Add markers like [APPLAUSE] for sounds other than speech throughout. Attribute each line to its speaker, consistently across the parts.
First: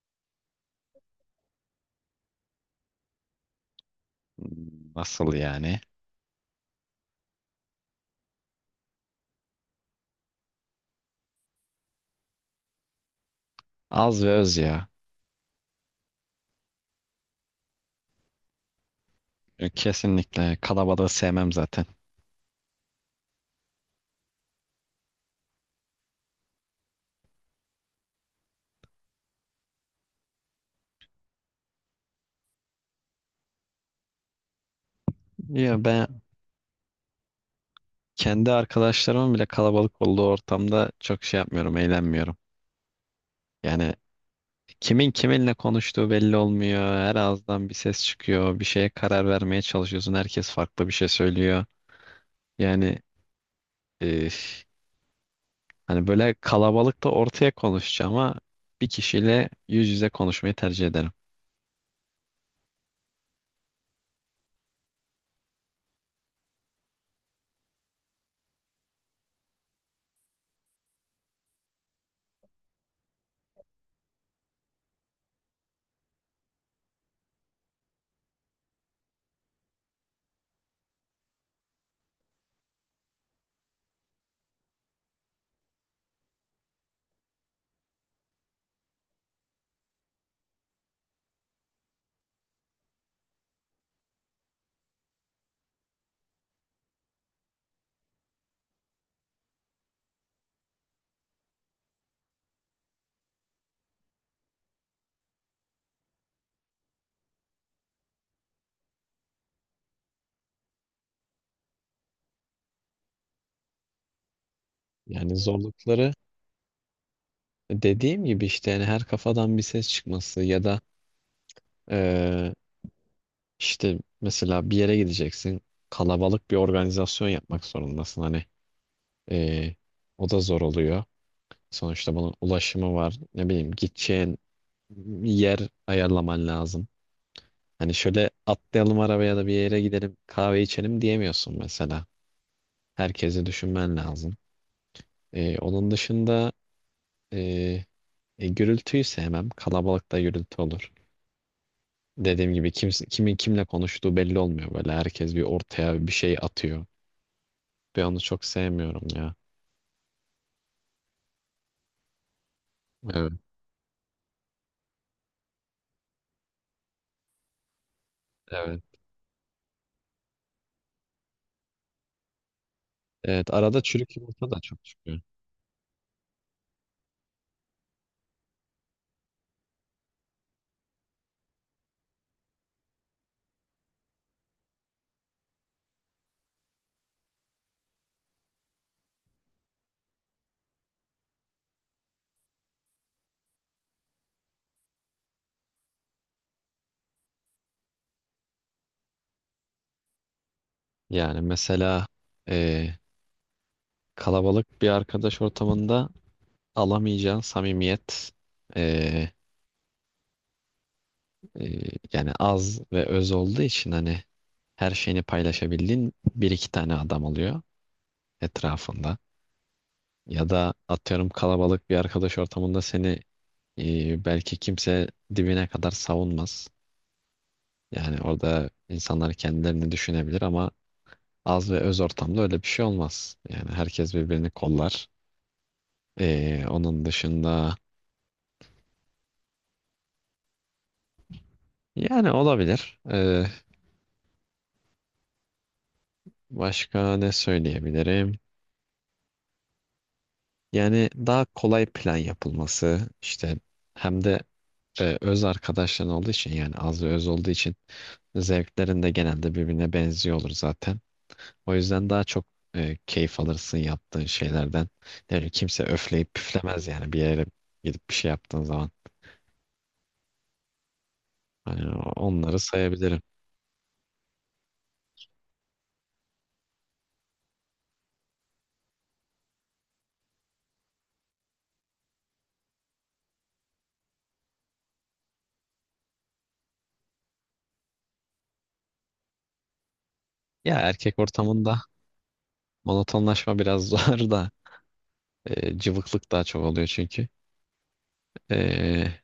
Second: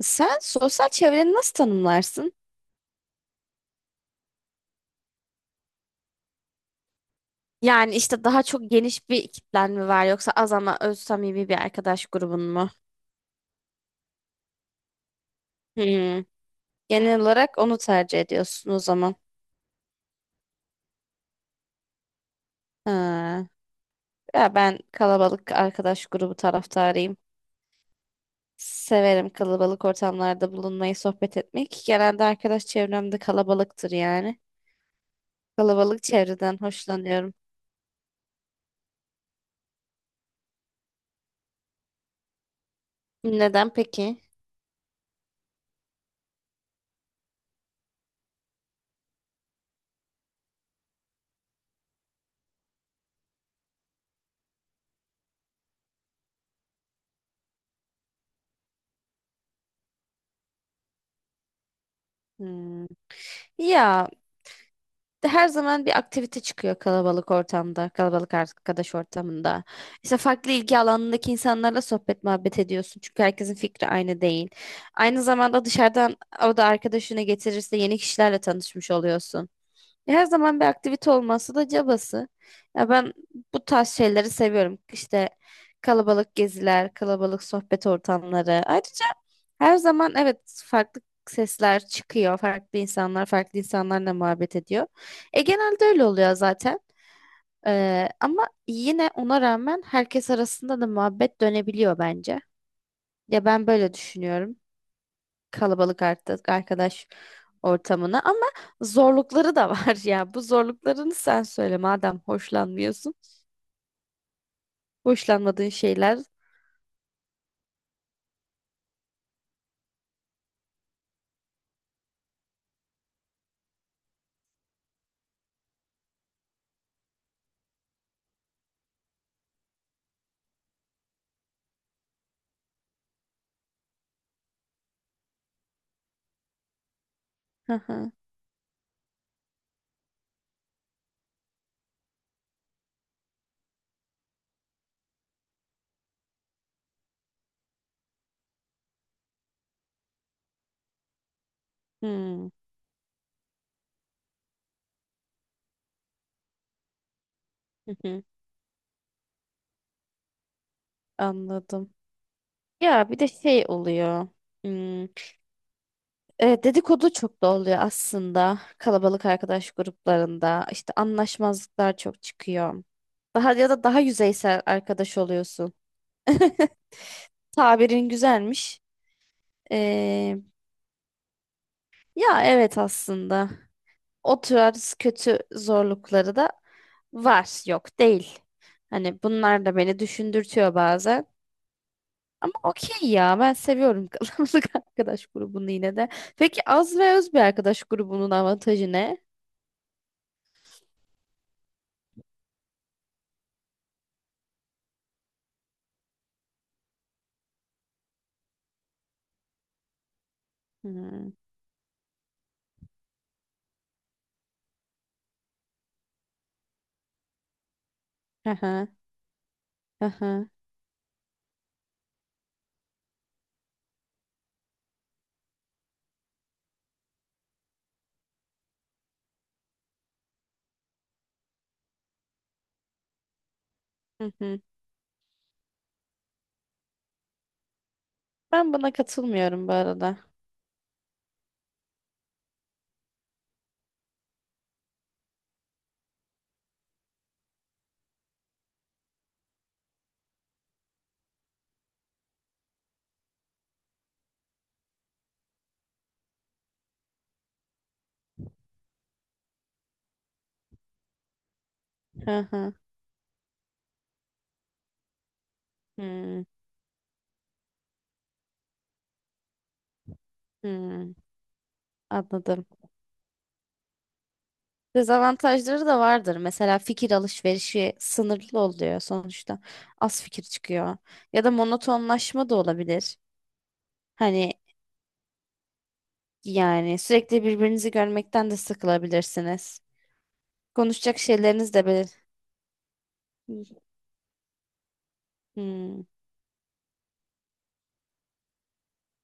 Speaker 1: Sen sosyal çevreni nasıl tanımlarsın?
Speaker 2: Nasıl yani?
Speaker 1: Yani işte daha çok geniş bir kitlen mi var yoksa az ama öz samimi bir arkadaş grubun mu?
Speaker 2: Az ve öz ya.
Speaker 1: Hmm. Genel olarak onu tercih ediyorsun o zaman.
Speaker 2: Kesinlikle kalabalığı sevmem zaten.
Speaker 1: Ha. Ya ben kalabalık arkadaş grubu taraftarıyım. Severim kalabalık ortamlarda bulunmayı, sohbet etmek. Genelde arkadaş çevrem de kalabalıktır yani.
Speaker 2: Ya
Speaker 1: Kalabalık
Speaker 2: ben
Speaker 1: çevreden hoşlanıyorum.
Speaker 2: kendi arkadaşlarımın bile kalabalık olduğu ortamda çok şey yapmıyorum, eğlenmiyorum.
Speaker 1: Neden
Speaker 2: Yani
Speaker 1: peki?
Speaker 2: kimin kiminle konuştuğu belli olmuyor. Her ağızdan bir ses çıkıyor. Bir şeye karar vermeye çalışıyorsun. Herkes farklı bir şey söylüyor. Yani e, hani böyle kalabalıkta ortaya konuşacağım ama bir kişiyle yüz yüze konuşmayı tercih ederim.
Speaker 1: Hmm. Ya her zaman bir aktivite çıkıyor kalabalık ortamda, kalabalık arkadaş ortamında. İşte farklı ilgi alanındaki insanlarla sohbet muhabbet ediyorsun. Çünkü herkesin fikri aynı değil. Aynı zamanda dışarıdan o da arkadaşını getirirse yeni kişilerle tanışmış oluyorsun. Her zaman bir aktivite olması da cabası. Ya ben bu tarz şeyleri seviyorum. İşte kalabalık geziler, kalabalık sohbet ortamları. Ayrıca her zaman evet farklı sesler çıkıyor. Farklı insanlar, farklı insanlarla muhabbet ediyor. E genelde öyle oluyor zaten. Ama yine ona rağmen herkes arasında da muhabbet dönebiliyor bence. Ya ben böyle düşünüyorum kalabalık artık arkadaş ortamına ama zorlukları da var [LAUGHS] ya. Bu zorluklarını sen söyle madem hoşlanmıyorsun.
Speaker 2: Yani
Speaker 1: Hoşlanmadığın
Speaker 2: zorlukları,
Speaker 1: şeyler. [LAUGHS]
Speaker 2: dediğim gibi işte yani, her kafadan bir ses çıkması ya da eee, işte mesela bir yere gideceksin, kalabalık bir organizasyon yapmak zorundasın hani, eee, o da zor oluyor. Sonuçta bunun ulaşımı var, ne bileyim gideceğin yer ayarlaman lazım.
Speaker 1: Hı
Speaker 2: Hani
Speaker 1: hı.
Speaker 2: şöyle atlayalım arabaya da bir yere gidelim kahve içelim diyemiyorsun mesela. Herkesi düşünmen lazım. Onun dışında, eee gürültüyü sevmem, kalabalıkta gürültü olur.
Speaker 1: Hmm,
Speaker 2: Dediğim gibi kimse, kimin kimle konuştuğu belli olmuyor böyle. Herkes bir ortaya bir şey atıyor.
Speaker 1: hı
Speaker 2: Ve onu
Speaker 1: hı.
Speaker 2: çok sevmiyorum ya.
Speaker 1: Anladım. Ya bir de
Speaker 2: Evet,
Speaker 1: şey oluyor. Hmm, e, dedikodu çok da oluyor aslında.
Speaker 2: evet.
Speaker 1: Kalabalık arkadaş gruplarında işte anlaşmazlıklar çok çıkıyor. Daha
Speaker 2: Evet,
Speaker 1: ya
Speaker 2: arada
Speaker 1: da daha
Speaker 2: çürük yumurta da
Speaker 1: yüzeysel
Speaker 2: çok
Speaker 1: arkadaş
Speaker 2: çıkıyor.
Speaker 1: oluyorsun. [LAUGHS] Tabirin güzelmiş. Ee, ya evet aslında. O tarz kötü zorlukları da var. Yok değil. Hani bunlar da beni düşündürtüyor bazen. Ama okey ya ben seviyorum [LAUGHS] kalabalık arkadaş grubunu yine de. Peki az ve öz bir arkadaş grubunun avantajı ne?
Speaker 2: Yani mesela eee, kalabalık bir arkadaş ortamında alamayacağın samimiyet, eee,
Speaker 1: Hmm.
Speaker 2: yani az ve öz olduğu için, hani her şeyini paylaşabildiğin bir iki tane adam oluyor
Speaker 1: Aha,
Speaker 2: etrafında.
Speaker 1: aha,
Speaker 2: Ya da atıyorum, kalabalık bir arkadaş ortamında seni belki kimse dibine kadar savunmaz. Yani orada insanlar kendilerini düşünebilir, ama az ve öz ortamda öyle bir şey olmaz. Yani herkes
Speaker 1: hı hı. Hı
Speaker 2: birbirini
Speaker 1: hı.
Speaker 2: kollar. Onun dışında,
Speaker 1: Ben buna katılmıyorum bu arada.
Speaker 2: yani olabilir. Başka ne söyleyebilirim? Yani daha kolay plan yapılması işte, hem de öz arkadaşların olduğu için, yani az ve öz olduğu için zevklerin de genelde birbirine benziyor olur zaten. O yüzden daha çok
Speaker 1: Aha,
Speaker 2: keyif alırsın yaptığın şeylerden. Yani kimse öfleyip
Speaker 1: hmm,
Speaker 2: püflemez yani, bir yere gidip bir şey yaptığın zaman.
Speaker 1: hmm.
Speaker 2: Hani onları
Speaker 1: Anladım.
Speaker 2: sayabilirim.
Speaker 1: Dezavantajları da vardır. Mesela fikir alışverişi sınırlı oluyor sonuçta. Az fikir çıkıyor. Ya da monotonlaşma da olabilir. Hani yani sürekli birbirinizi görmekten de sıkılabilirsiniz.
Speaker 2: Ya erkek
Speaker 1: Konuşacak şeyleriniz
Speaker 2: ortamında
Speaker 1: de belir.
Speaker 2: monotonlaşma biraz [LAUGHS] zor da,
Speaker 1: Hmm,
Speaker 2: cıvıklık daha çok oluyor çünkü. E,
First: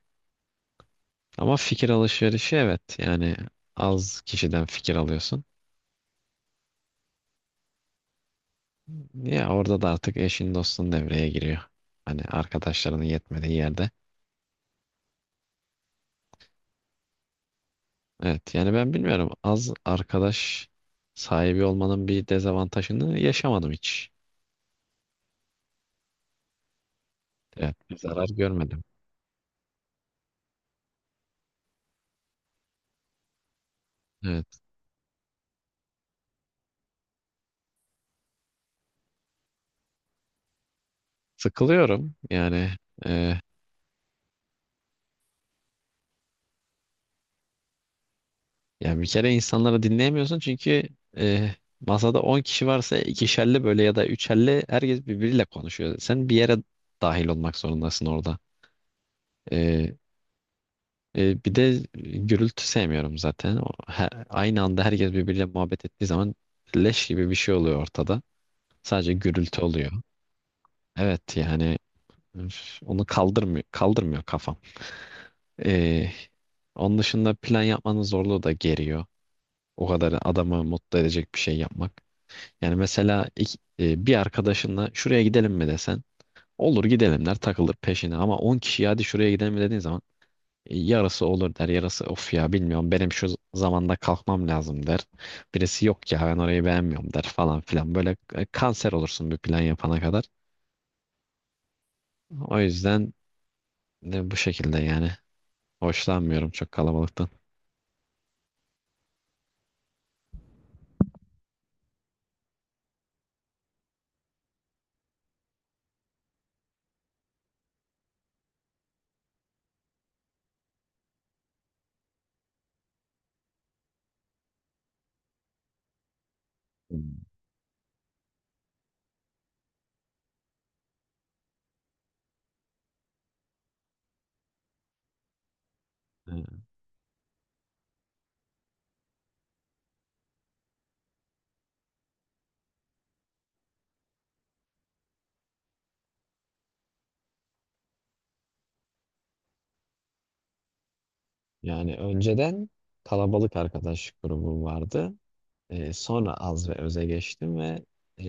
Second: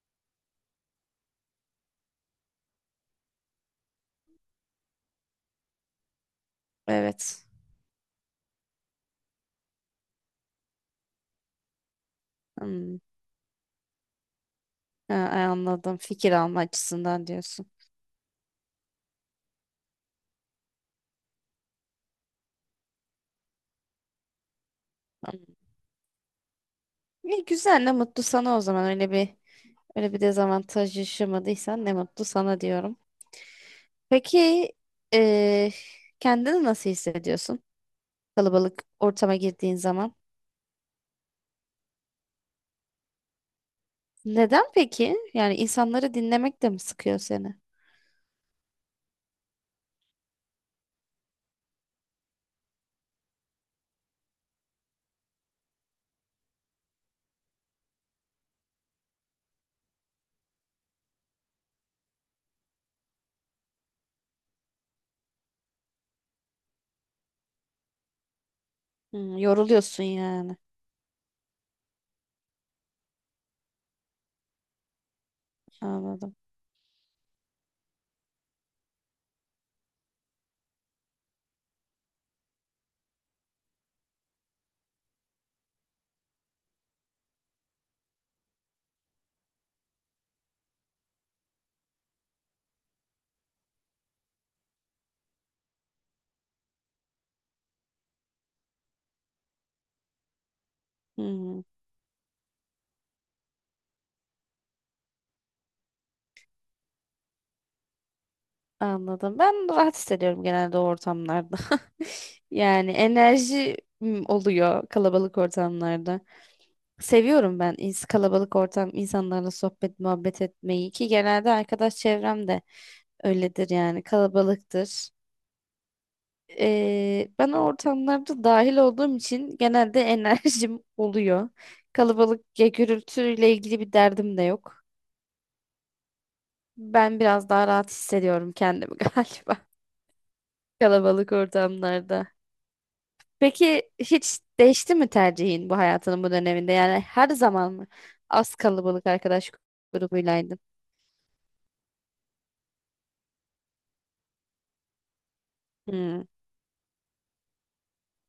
Speaker 2: ama fikir alışverişi, evet yani az kişiden fikir alıyorsun.
Speaker 1: evet.
Speaker 2: Ya orada da artık eşin dostun devreye giriyor. Hani
Speaker 1: Hmm,
Speaker 2: arkadaşlarının yetmediği yerde.
Speaker 1: ha, ay, anladım. Fikir alma açısından diyorsun.
Speaker 2: Evet yani, ben bilmiyorum, az arkadaş sahibi olmanın bir dezavantajını yaşamadım hiç.
Speaker 1: Hmm. İyi,
Speaker 2: Evet,
Speaker 1: güzel ne
Speaker 2: bir
Speaker 1: mutlu
Speaker 2: zarar
Speaker 1: sana o
Speaker 2: görmedim.
Speaker 1: zaman. Öyle bir öyle bir dezavantaj yaşamadıysan ne mutlu sana diyorum.
Speaker 2: Evet,
Speaker 1: Peki eee kendini nasıl hissediyorsun? Kalabalık ortama girdiğin zaman.
Speaker 2: sıkılıyorum yani. e,
Speaker 1: Neden peki? Yani insanları dinlemek de mi sıkıyor seni?
Speaker 2: Yani bir kere insanları dinleyemiyorsun çünkü e, masada 10 kişi varsa, ikişerli böyle ya da üçerli, herkes birbiriyle konuşuyor. Sen bir yere dahil olmak zorundasın orada. E, bir de gürültü sevmiyorum zaten. Aynı anda herkes birbiriyle muhabbet ettiği zaman, leş gibi bir şey oluyor ortada. Sadece
Speaker 1: Hmm,
Speaker 2: gürültü oluyor.
Speaker 1: yoruluyorsun yani.
Speaker 2: Evet yani, üf, onu kaldırmıyor kafam. Ee,
Speaker 1: Anladım.
Speaker 2: onun dışında, plan yapmanın zorluğu da geriyor. O kadar adamı mutlu edecek bir şey yapmak. Yani mesela bir arkadaşınla şuraya gidelim mi desen, olur gidelim der takılır peşine, ama 10 kişi hadi şuraya gidelim mi dediğin zaman, yarısı olur der, yarısı of ya bilmiyorum benim şu zamanda kalkmam lazım der. Birisi yok ya ben orayı beğenmiyorum der falan filan, böyle kanser olursun bir plan yapana kadar.
Speaker 1: Hmm,
Speaker 2: O yüzden bu şekilde yani. Hoşlanmıyorum çok kalabalıktan.
Speaker 1: anladım. Ben rahat hissediyorum genelde o ortamlarda. [LAUGHS] Yani enerji oluyor kalabalık ortamlarda. Seviyorum ben kalabalık ortam insanlarla sohbet muhabbet etmeyi ki genelde arkadaş çevrem de öyledir yani kalabalıktır.
Speaker 2: Hmm.
Speaker 1: Ben ortamlarda dahil olduğum için genelde [LAUGHS] enerjim oluyor. Kalabalık ya gürültüyle ilgili bir derdim de yok.
Speaker 2: Ee,
Speaker 1: Ben biraz daha rahat hissediyorum kendimi [LAUGHS] galiba kalabalık ortamlarda. Peki hiç değişti mi tercihin bu hayatının bu döneminde? Yani her zaman mı az kalabalık arkadaş grubuylaydın?
Speaker 2: Yani önceden kalabalık arkadaş grubum vardı. Ee,
Speaker 1: Hmm.
Speaker 2: sonra az ve öze geçtim ve, e,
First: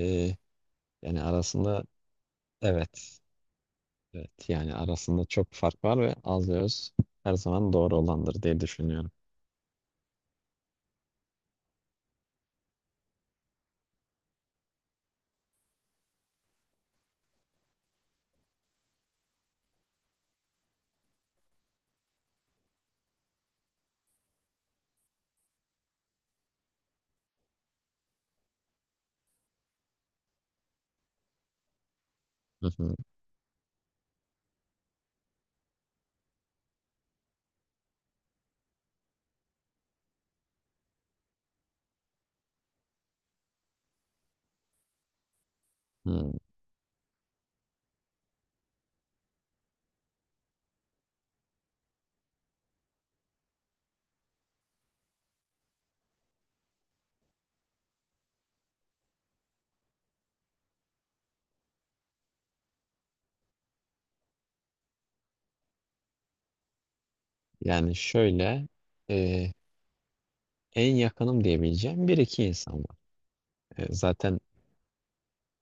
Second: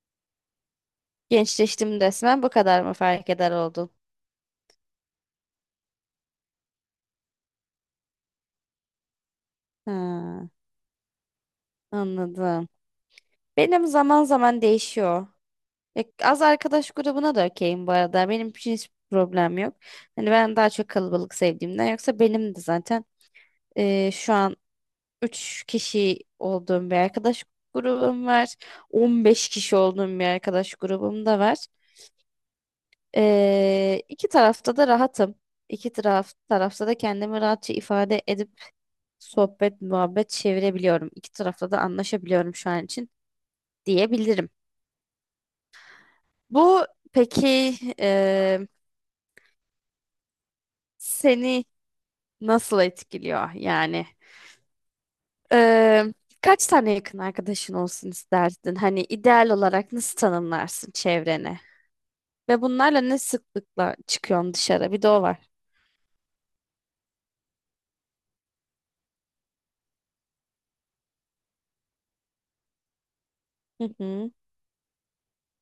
Speaker 2: yani arasında,
Speaker 1: Gençleştim desem bu kadar mı
Speaker 2: evet,
Speaker 1: fark eder oldun?
Speaker 2: evet yani arasında çok fark var ve az ve öz her zaman doğru olandır diye düşünüyorum.
Speaker 1: Ha, anladım. Benim zaman zaman değişiyor. Ya az arkadaş grubuna da okeyim bu arada. Benim için hiç problem yok. Hani ben daha çok kalabalık sevdiğimden yoksa benim de zaten e, şu an 3 kişi olduğum bir arkadaş grubum var. 15 kişi olduğum bir arkadaş grubum da var.
Speaker 2: Hı hı.
Speaker 1: E, iki tarafta da rahatım. İki taraf, tarafta da kendimi rahatça ifade edip sohbet, muhabbet çevirebiliyorum. İki tarafta da anlaşabiliyorum şu an için diyebilirim.
Speaker 2: Hmm.
Speaker 1: Bu peki e, seni nasıl etkiliyor yani? Ee, kaç tane yakın arkadaşın olsun isterdin? Hani ideal olarak nasıl tanımlarsın çevreni? Ve bunlarla ne sıklıkla çıkıyorsun dışarı? Bir de o var.
Speaker 2: Yani şöyle, e, en yakınım diyebileceğim bir iki insan var. E,
Speaker 1: Hı hı.
Speaker 2: zaten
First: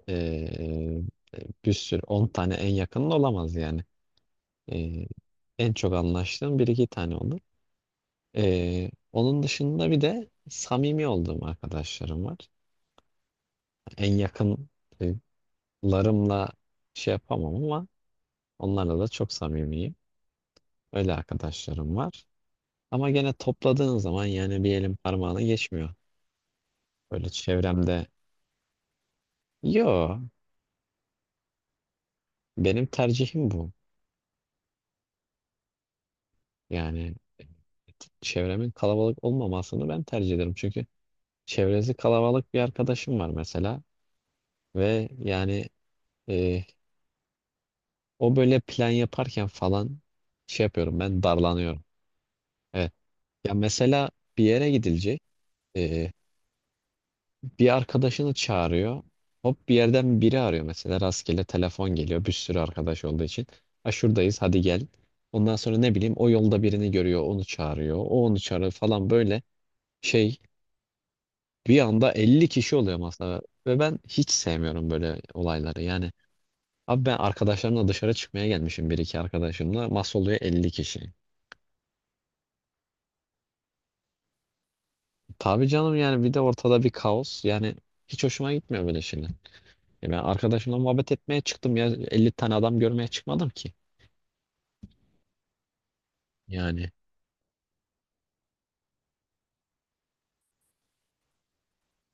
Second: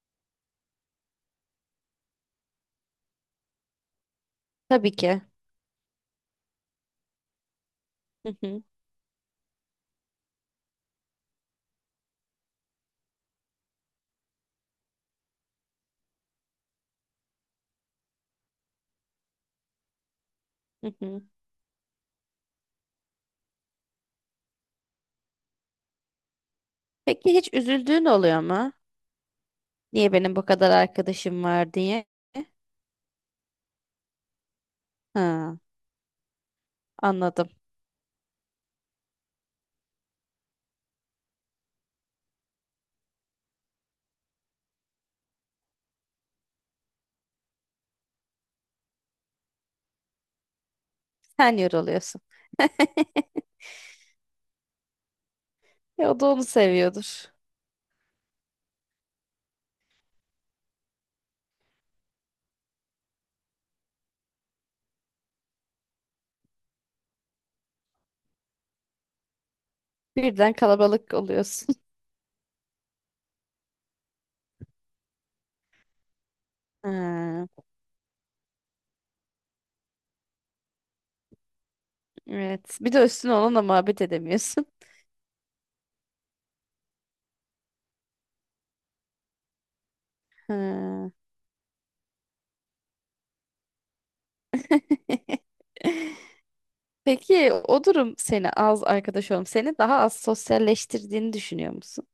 Speaker 2: e, bir sürü 10 tane en yakının olamaz yani.
Speaker 1: Tabii
Speaker 2: E,
Speaker 1: ki.
Speaker 2: En çok anlaştığım bir iki tane olur.
Speaker 1: Hı hı.
Speaker 2: Onun dışında bir de samimi olduğum arkadaşlarım var. En yakınlarımla şey yapamam ama onlarla da çok samimiyim.
Speaker 1: Hı
Speaker 2: Öyle
Speaker 1: hı.
Speaker 2: arkadaşlarım var. Ama gene topladığın zaman yani bir elin parmağını geçmiyor. Böyle
Speaker 1: Peki hiç üzüldüğün
Speaker 2: çevremde.
Speaker 1: oluyor mu? Niye
Speaker 2: Yo,
Speaker 1: benim bu kadar arkadaşım var diye?
Speaker 2: benim tercihim bu.
Speaker 1: Ha,
Speaker 2: Yani e,
Speaker 1: anladım.
Speaker 2: çevremin kalabalık olmamasını ben tercih ederim. Çünkü çevresi kalabalık bir arkadaşım var mesela, ve yani e, o böyle plan yaparken falan, şey yapıyorum, ben
Speaker 1: Sen
Speaker 2: darlanıyorum.
Speaker 1: yoruluyorsun.
Speaker 2: Evet. Ya mesela bir yere gidilecek.
Speaker 1: Ya
Speaker 2: e,
Speaker 1: o da onu seviyordur.
Speaker 2: bir arkadaşını çağırıyor. Hop bir yerden biri arıyor mesela, rastgele telefon geliyor bir sürü arkadaş olduğu için. Ha, şuradayız hadi gel. Ondan sonra ne bileyim o yolda birini görüyor onu çağırıyor. O onu çağırıyor falan, böyle şey,
Speaker 1: Birden kalabalık oluyorsun.
Speaker 2: bir
Speaker 1: [LAUGHS]
Speaker 2: anda 50 kişi oluyor masada. Ve ben hiç sevmiyorum böyle olayları yani. Abi ben
Speaker 1: Ha,
Speaker 2: arkadaşlarımla dışarı çıkmaya gelmişim, bir iki arkadaşımla. Masa oluyor 50 kişi.
Speaker 1: evet. Bir de üstüne onunla muhabbet edemiyorsun.
Speaker 2: Tabii canım yani, bir de ortada bir kaos. Yani hiç hoşuma gitmiyor böyle şeyler. Ben arkadaşımla
Speaker 1: Ha.
Speaker 2: muhabbet etmeye çıktım ya, 50 tane adam görmeye çıkmadım ki.
Speaker 1: [LAUGHS]
Speaker 2: Yani
Speaker 1: Peki o durum seni az arkadaş seni daha az sosyalleştirdiğini düşünüyor musun?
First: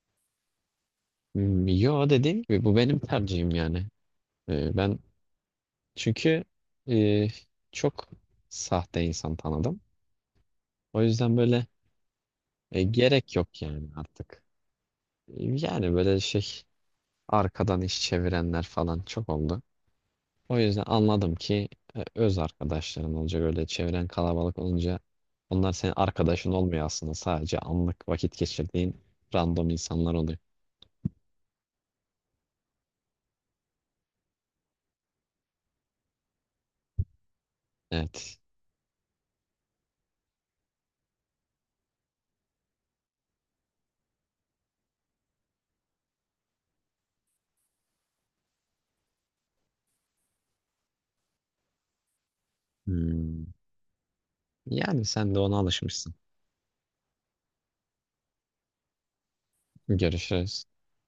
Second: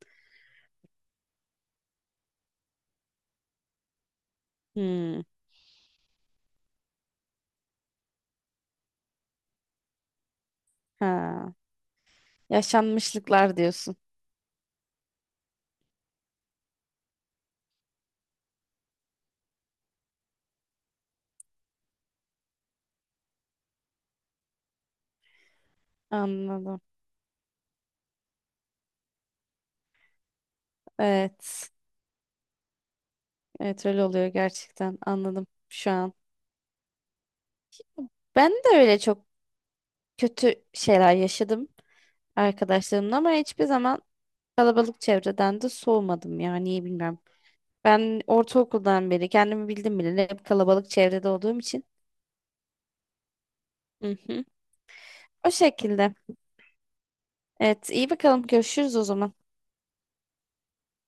Speaker 2: yo, dediğim gibi bu benim tercihim yani. Ben
Speaker 1: Hmm.
Speaker 2: çünkü e, çok sahte insan tanıdım. O yüzden
Speaker 1: Ha.
Speaker 2: böyle gerek
Speaker 1: Yaşanmışlıklar
Speaker 2: yok yani
Speaker 1: diyorsun.
Speaker 2: artık. Yani böyle şey, arkadan iş çevirenler falan çok oldu. O yüzden anladım ki, öz arkadaşların olacak, öyle çevren kalabalık olunca onlar senin arkadaşın
Speaker 1: Anladım.
Speaker 2: olmuyor aslında, sadece anlık vakit geçirdiğin random insanlar oluyor.
Speaker 1: Evet. Evet öyle oluyor gerçekten. Anladım şu an.
Speaker 2: Evet.
Speaker 1: Ben de öyle çok kötü şeyler yaşadım arkadaşlarımla ama hiçbir zaman kalabalık çevreden de soğumadım ya. Niye bilmiyorum. Ben ortaokuldan beri kendimi bildim bile hep kalabalık çevrede olduğum için.
Speaker 2: Hmm.
Speaker 1: Hı hı.
Speaker 2: Yani sen de
Speaker 1: O
Speaker 2: ona alışmışsın.
Speaker 1: şekilde. Evet, iyi bakalım. Görüşürüz o zaman.
Speaker 2: Görüşürüz.